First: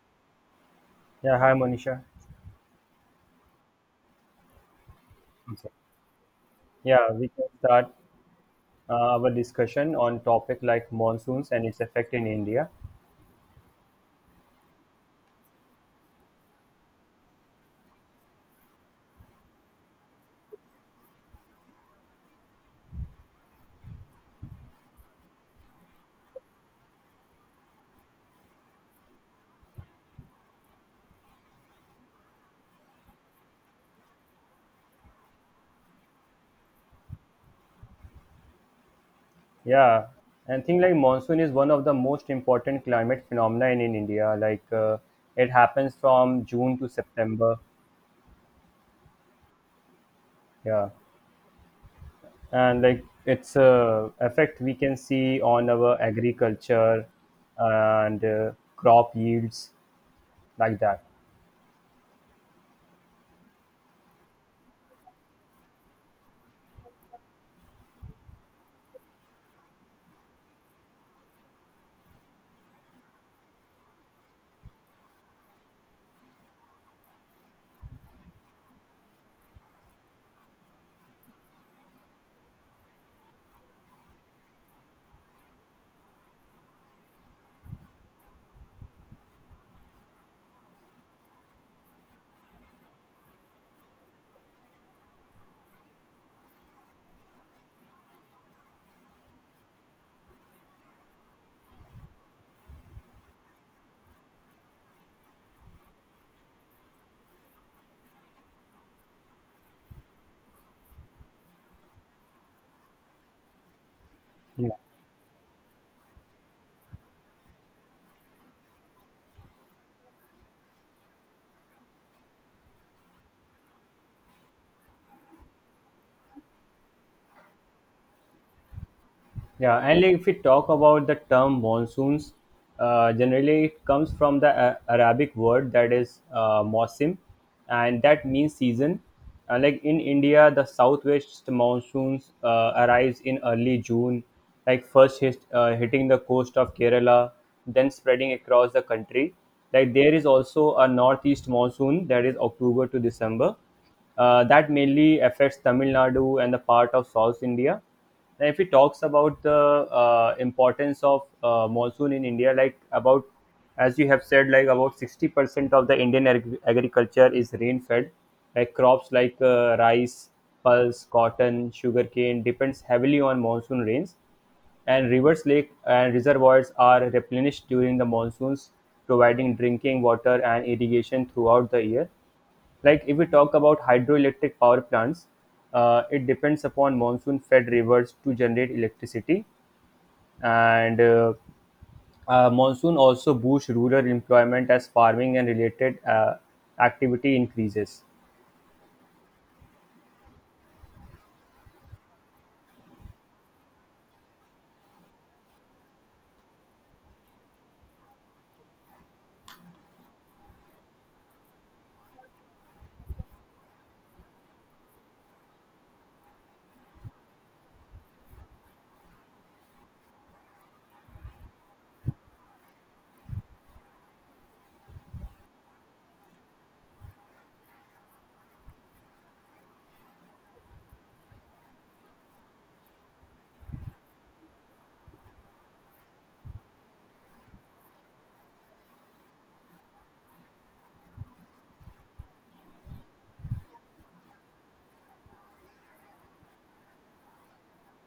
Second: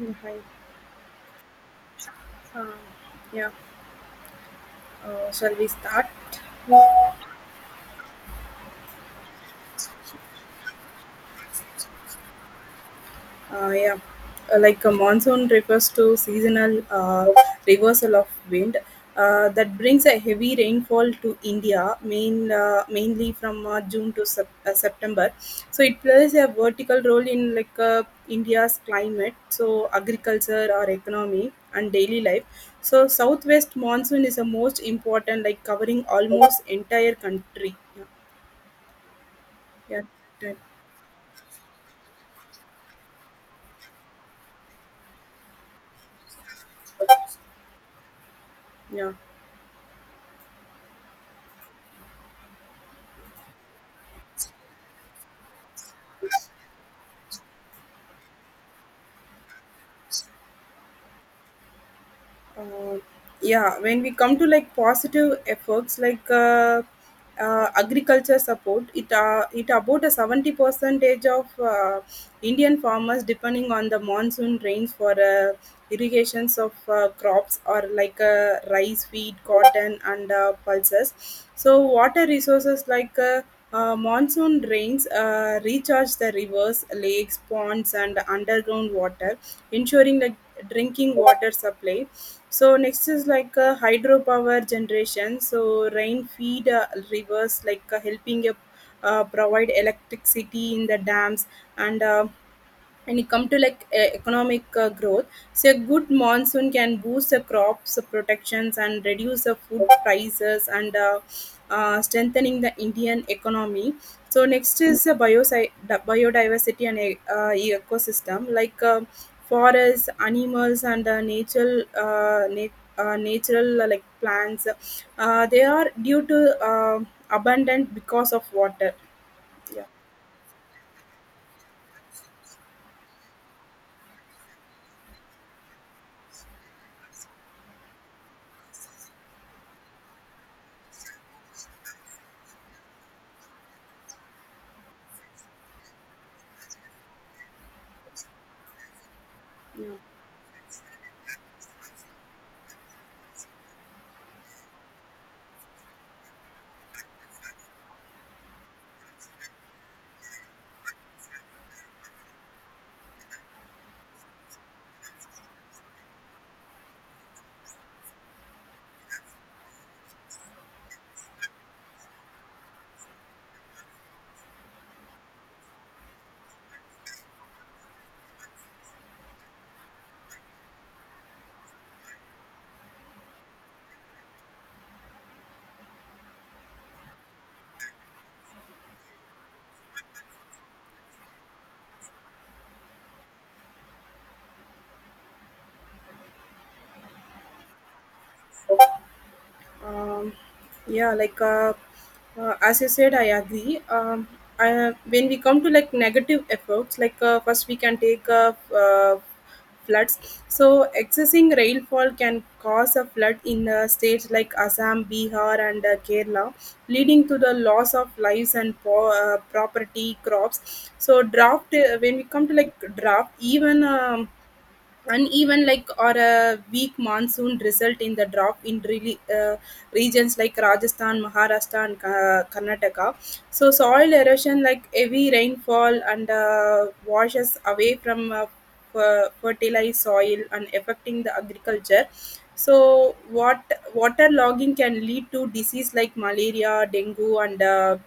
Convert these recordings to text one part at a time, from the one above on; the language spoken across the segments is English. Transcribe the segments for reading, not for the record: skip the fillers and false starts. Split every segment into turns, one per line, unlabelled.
Mm, Hi.
Yeah, hi Monisha.
Um, yeah. Shall we start?
Yeah,
Uh,
we can start our discussion on topic like monsoons and its effect in India.
yeah. Like a monsoon refers to seasonal reversal of wind that brings a heavy rainfall to India, mainly from June to September. So it plays a vertical role in like India's climate, so agriculture or economy and daily life. So southwest monsoon is the most important, like covering almost entire country. Yeah. Yeah,
Yeah,
right.
and thing like monsoon is one of the most important climate phenomena in India. Like it happens from June to September.
Yeah,
Yeah, and like its effect we can see on our agriculture and crop yields like that.
uh, yeah, when we come to like positive efforts like agriculture support it it about a 70 percentage of indian farmers depending on the monsoon rains for irrigations of crops or like rice wheat cotton and pulses. So water resources like monsoon rains recharge the rivers lakes ponds and underground water ensuring like drinking water supply. So next is like a hydropower generation. So rain feed rivers like helping provide electricity in the dams. And uh, and you come to like economic growth. So a good monsoon can boost the crops protections and reduce the food prices and strengthening the indian economy. So
Yeah.
next is the biodiversity and ecosystem like forests, animals, and natural like plants. They are due to abundant because of water.
Yeah, and like if we talk about the term monsoons, generally it comes from the Arabic word that is mausim, and that means season. Like in India, the southwest monsoons arrives in early June, like hitting the coast of Kerala, then spreading across the country. Like there is also a northeast monsoon that is October to December, that mainly affects Tamil Nadu and the part of South India. And if he talks about the importance of monsoon in India, like about as you have said, like about 60% of the Indian agriculture is rain-fed. Like crops like rice, pulse, cotton, sugarcane depends heavily on monsoon rains, and rivers, lake, and reservoirs are replenished during the monsoons, providing drinking water and irrigation throughout the year. Like if we talk about hydroelectric power plants, it depends upon monsoon fed rivers to generate electricity, and monsoon also boosts rural employment as farming and related activity increases.
um, yeah, like as I said I agree. When we come to like negative efforts like first we can take floods. So excessing rainfall can cause a flood in states like assam bihar and kerala leading to the loss of lives and property crops. So draft. When we come to like draft, even uneven like or a weak monsoon result in the drop in really regions like rajasthan maharashtra and karnataka. So soil erosion like heavy rainfall and washes away from fertilized soil and affecting the agriculture. So what water logging can lead to disease like malaria dengue and uh,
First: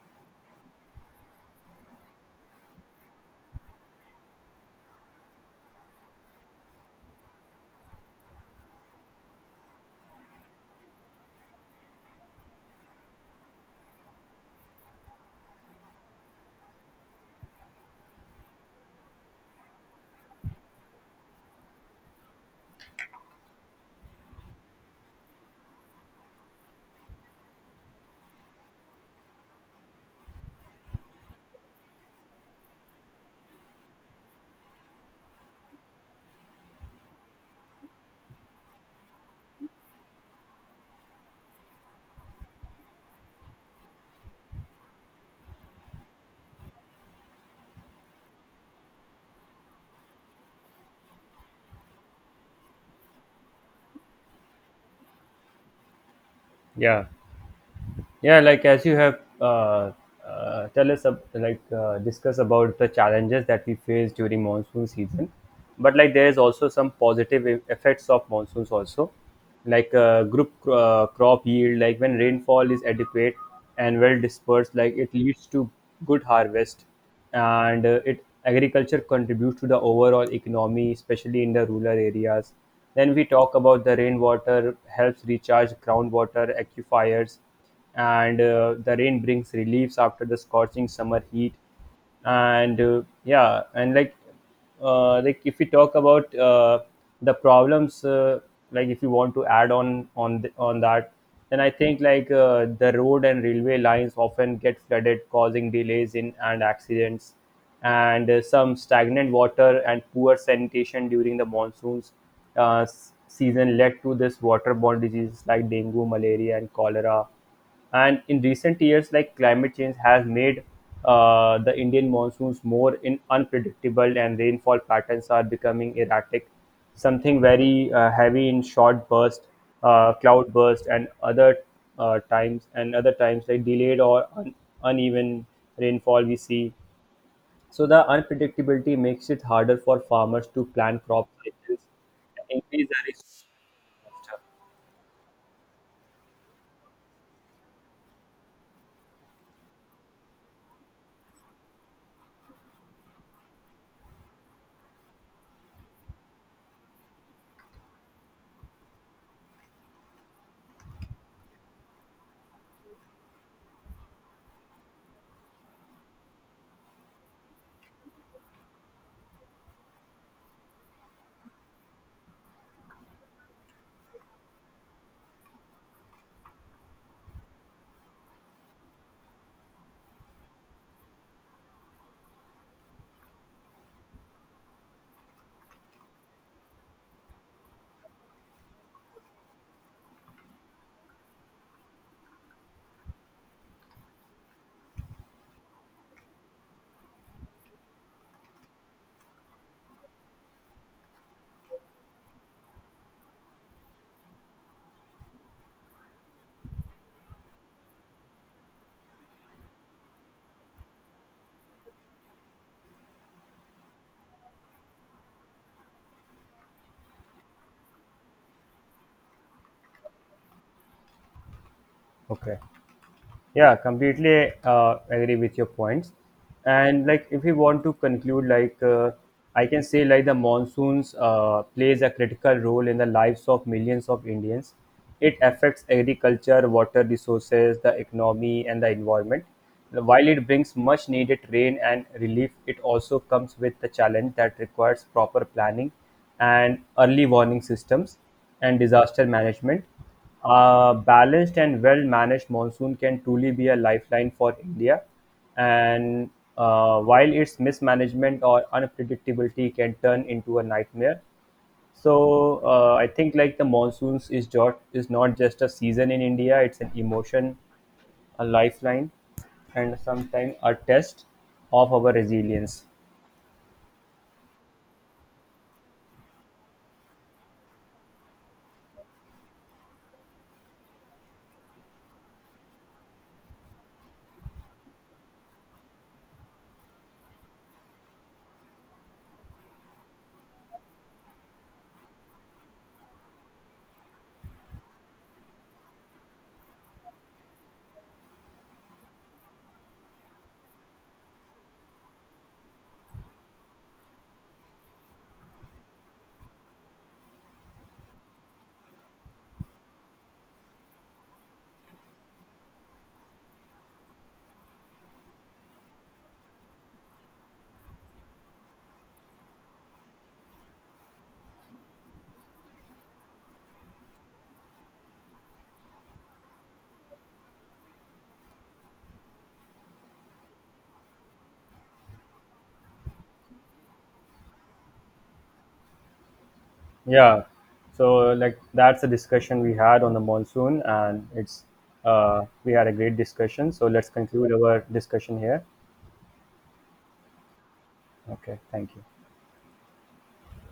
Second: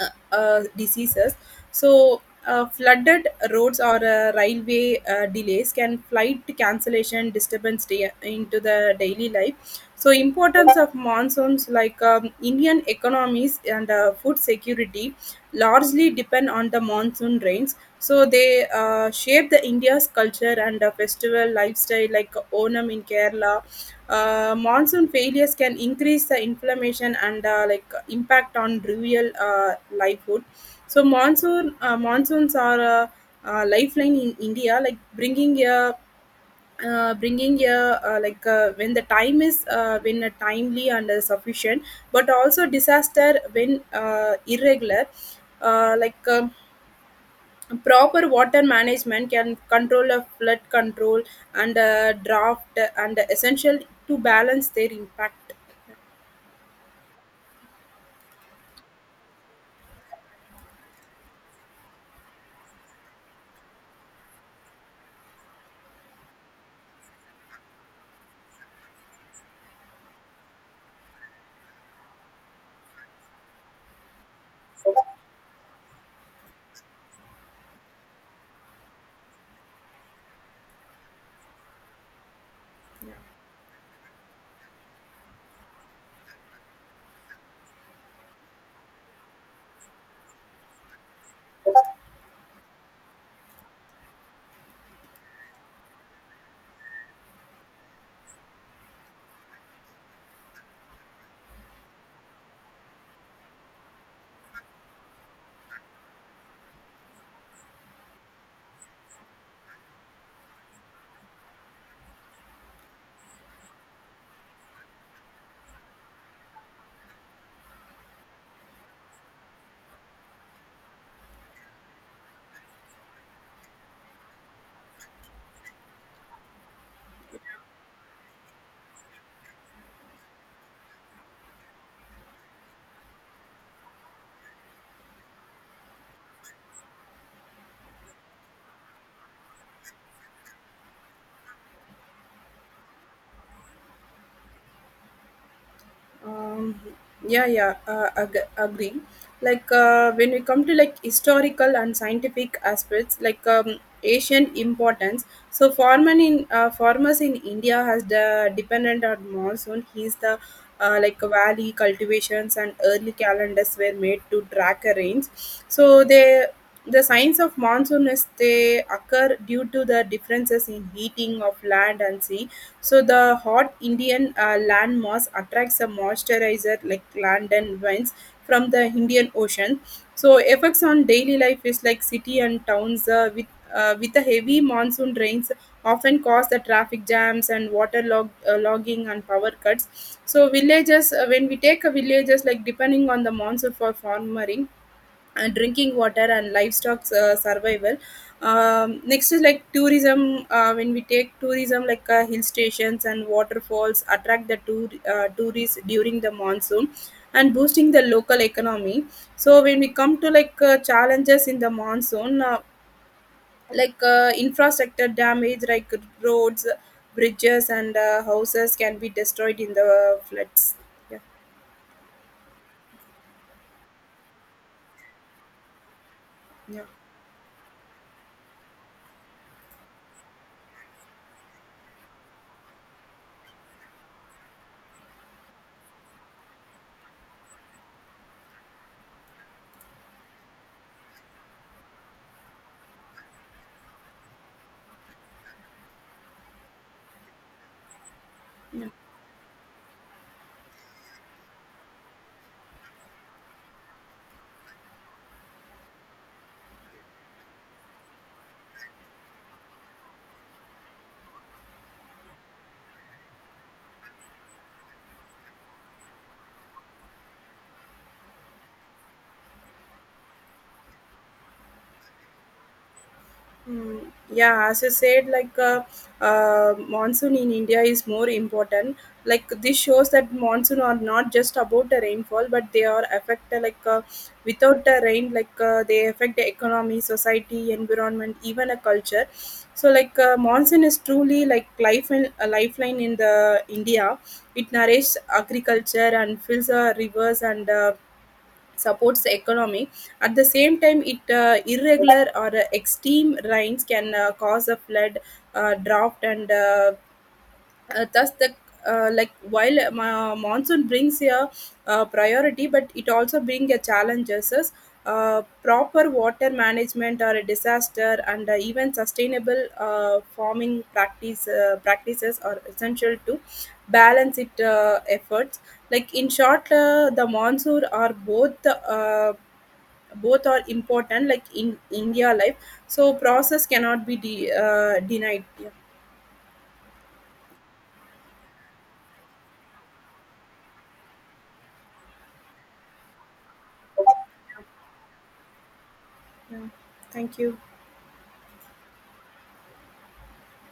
uh, uh, diseases. So, flooded roads or railway delays can flight cancellation disturbance day, into the daily life. So, importance of monsoons like Indian economies and food security largely depend on the monsoon rains. So, they shape the India's culture and festival lifestyle like Onam in Kerala. Monsoon failures can increase the inflammation and like impact on rural livelihood. So monsoons are a, lifeline in India, like bringing a like when the time is when a timely and sufficient, but also disaster when irregular, uh, like. Um, Proper water management can control a flood control and a draft and essential to balance their impact.
Yeah. Yeah, like as you have tell us, like discuss about the challenges that we face during monsoon season, but like there is also some positive effects of monsoons also, like crop yield. Like when rainfall is adequate and well dispersed, like it leads to good harvest, and it agriculture contributes to the overall economy, especially in the rural areas. Then we talk about the rainwater helps recharge groundwater aquifers, and the rain brings relief after the scorching summer heat and yeah and like if we talk about the problems, like if you want to add on on that, then I think like the road and railway lines often get flooded, causing delays in and accidents, and some stagnant water and poor sanitation during the monsoons season led to this waterborne diseases like dengue, malaria, and cholera. And in recent years, like climate change has made the Indian monsoons more in unpredictable, and rainfall patterns are becoming erratic, something very heavy in short burst, cloud burst, and other times, and other times like delayed or uneven rainfall we see. So the unpredictability makes it harder for farmers to plan crop cycles and increase the risk.
Um, yeah, yeah, agree. Like when we come to like historical and scientific aspects, like ancient importance. So farmers in India has the dependent on monsoon. He's the like valley cultivations and early calendars were made to track a rains. So the signs of monsoon is they occur due to the differences in heating of land and sea. So the hot Indian land mass attracts a moisturizer like land and winds from the Indian Ocean. So effects on daily life is like city and towns with the heavy monsoon rains often cause the traffic jams and water logging and power cuts. So villages when we take a villages like depending on the monsoon for farming drinking water and livestock survival. Next is like tourism when we take tourism like hill stations and waterfalls attract the tourists during the monsoon and boosting the local economy. So when we come to like challenges in the monsoon like infrastructure damage like roads bridges and houses can be destroyed in the floods. Yeah,
Okay. Yeah, completely agree with your points.
yeah,
And like, if we want to conclude, I can say like the monsoons plays a critical role in the lives of millions of Indians. It affects agriculture, water resources, the economy, and the environment. While it brings much needed rain and relief, it also comes with the challenge that requires proper planning and early warning systems and
yeah.
disaster management. A balanced and well managed monsoon can truly be a lifeline for India. And while its mismanagement or unpredictability can turn into a nightmare, so I think like the monsoons is not just a season in India; it's an emotion, a lifeline, and sometimes a test of our resilience.
Mm, yeah, as I said, like monsoon in India is more important. Like this shows that monsoon are not just about the rainfall, but they are affect like without the rain, like they affect the economy, society, environment, even a culture. So like monsoon is truly like life and a lifeline in the India. It nourishes agriculture and fills the rivers and supports the economy. At the same time, it irregular or extreme rains can cause a flood, drought, and thus the like while monsoon brings a priority but it also brings a challenges. Proper water management or a disaster and even sustainable farming practices are essential to balance it efforts. Like in short the monsoon are both both are important like in india life. So process cannot be denied. Yeah.
Yeah, so like that's a discussion we had on the monsoon, and it's we had a great discussion. So let's conclude our discussion here.
Yeah, thank you.
Okay, thank you.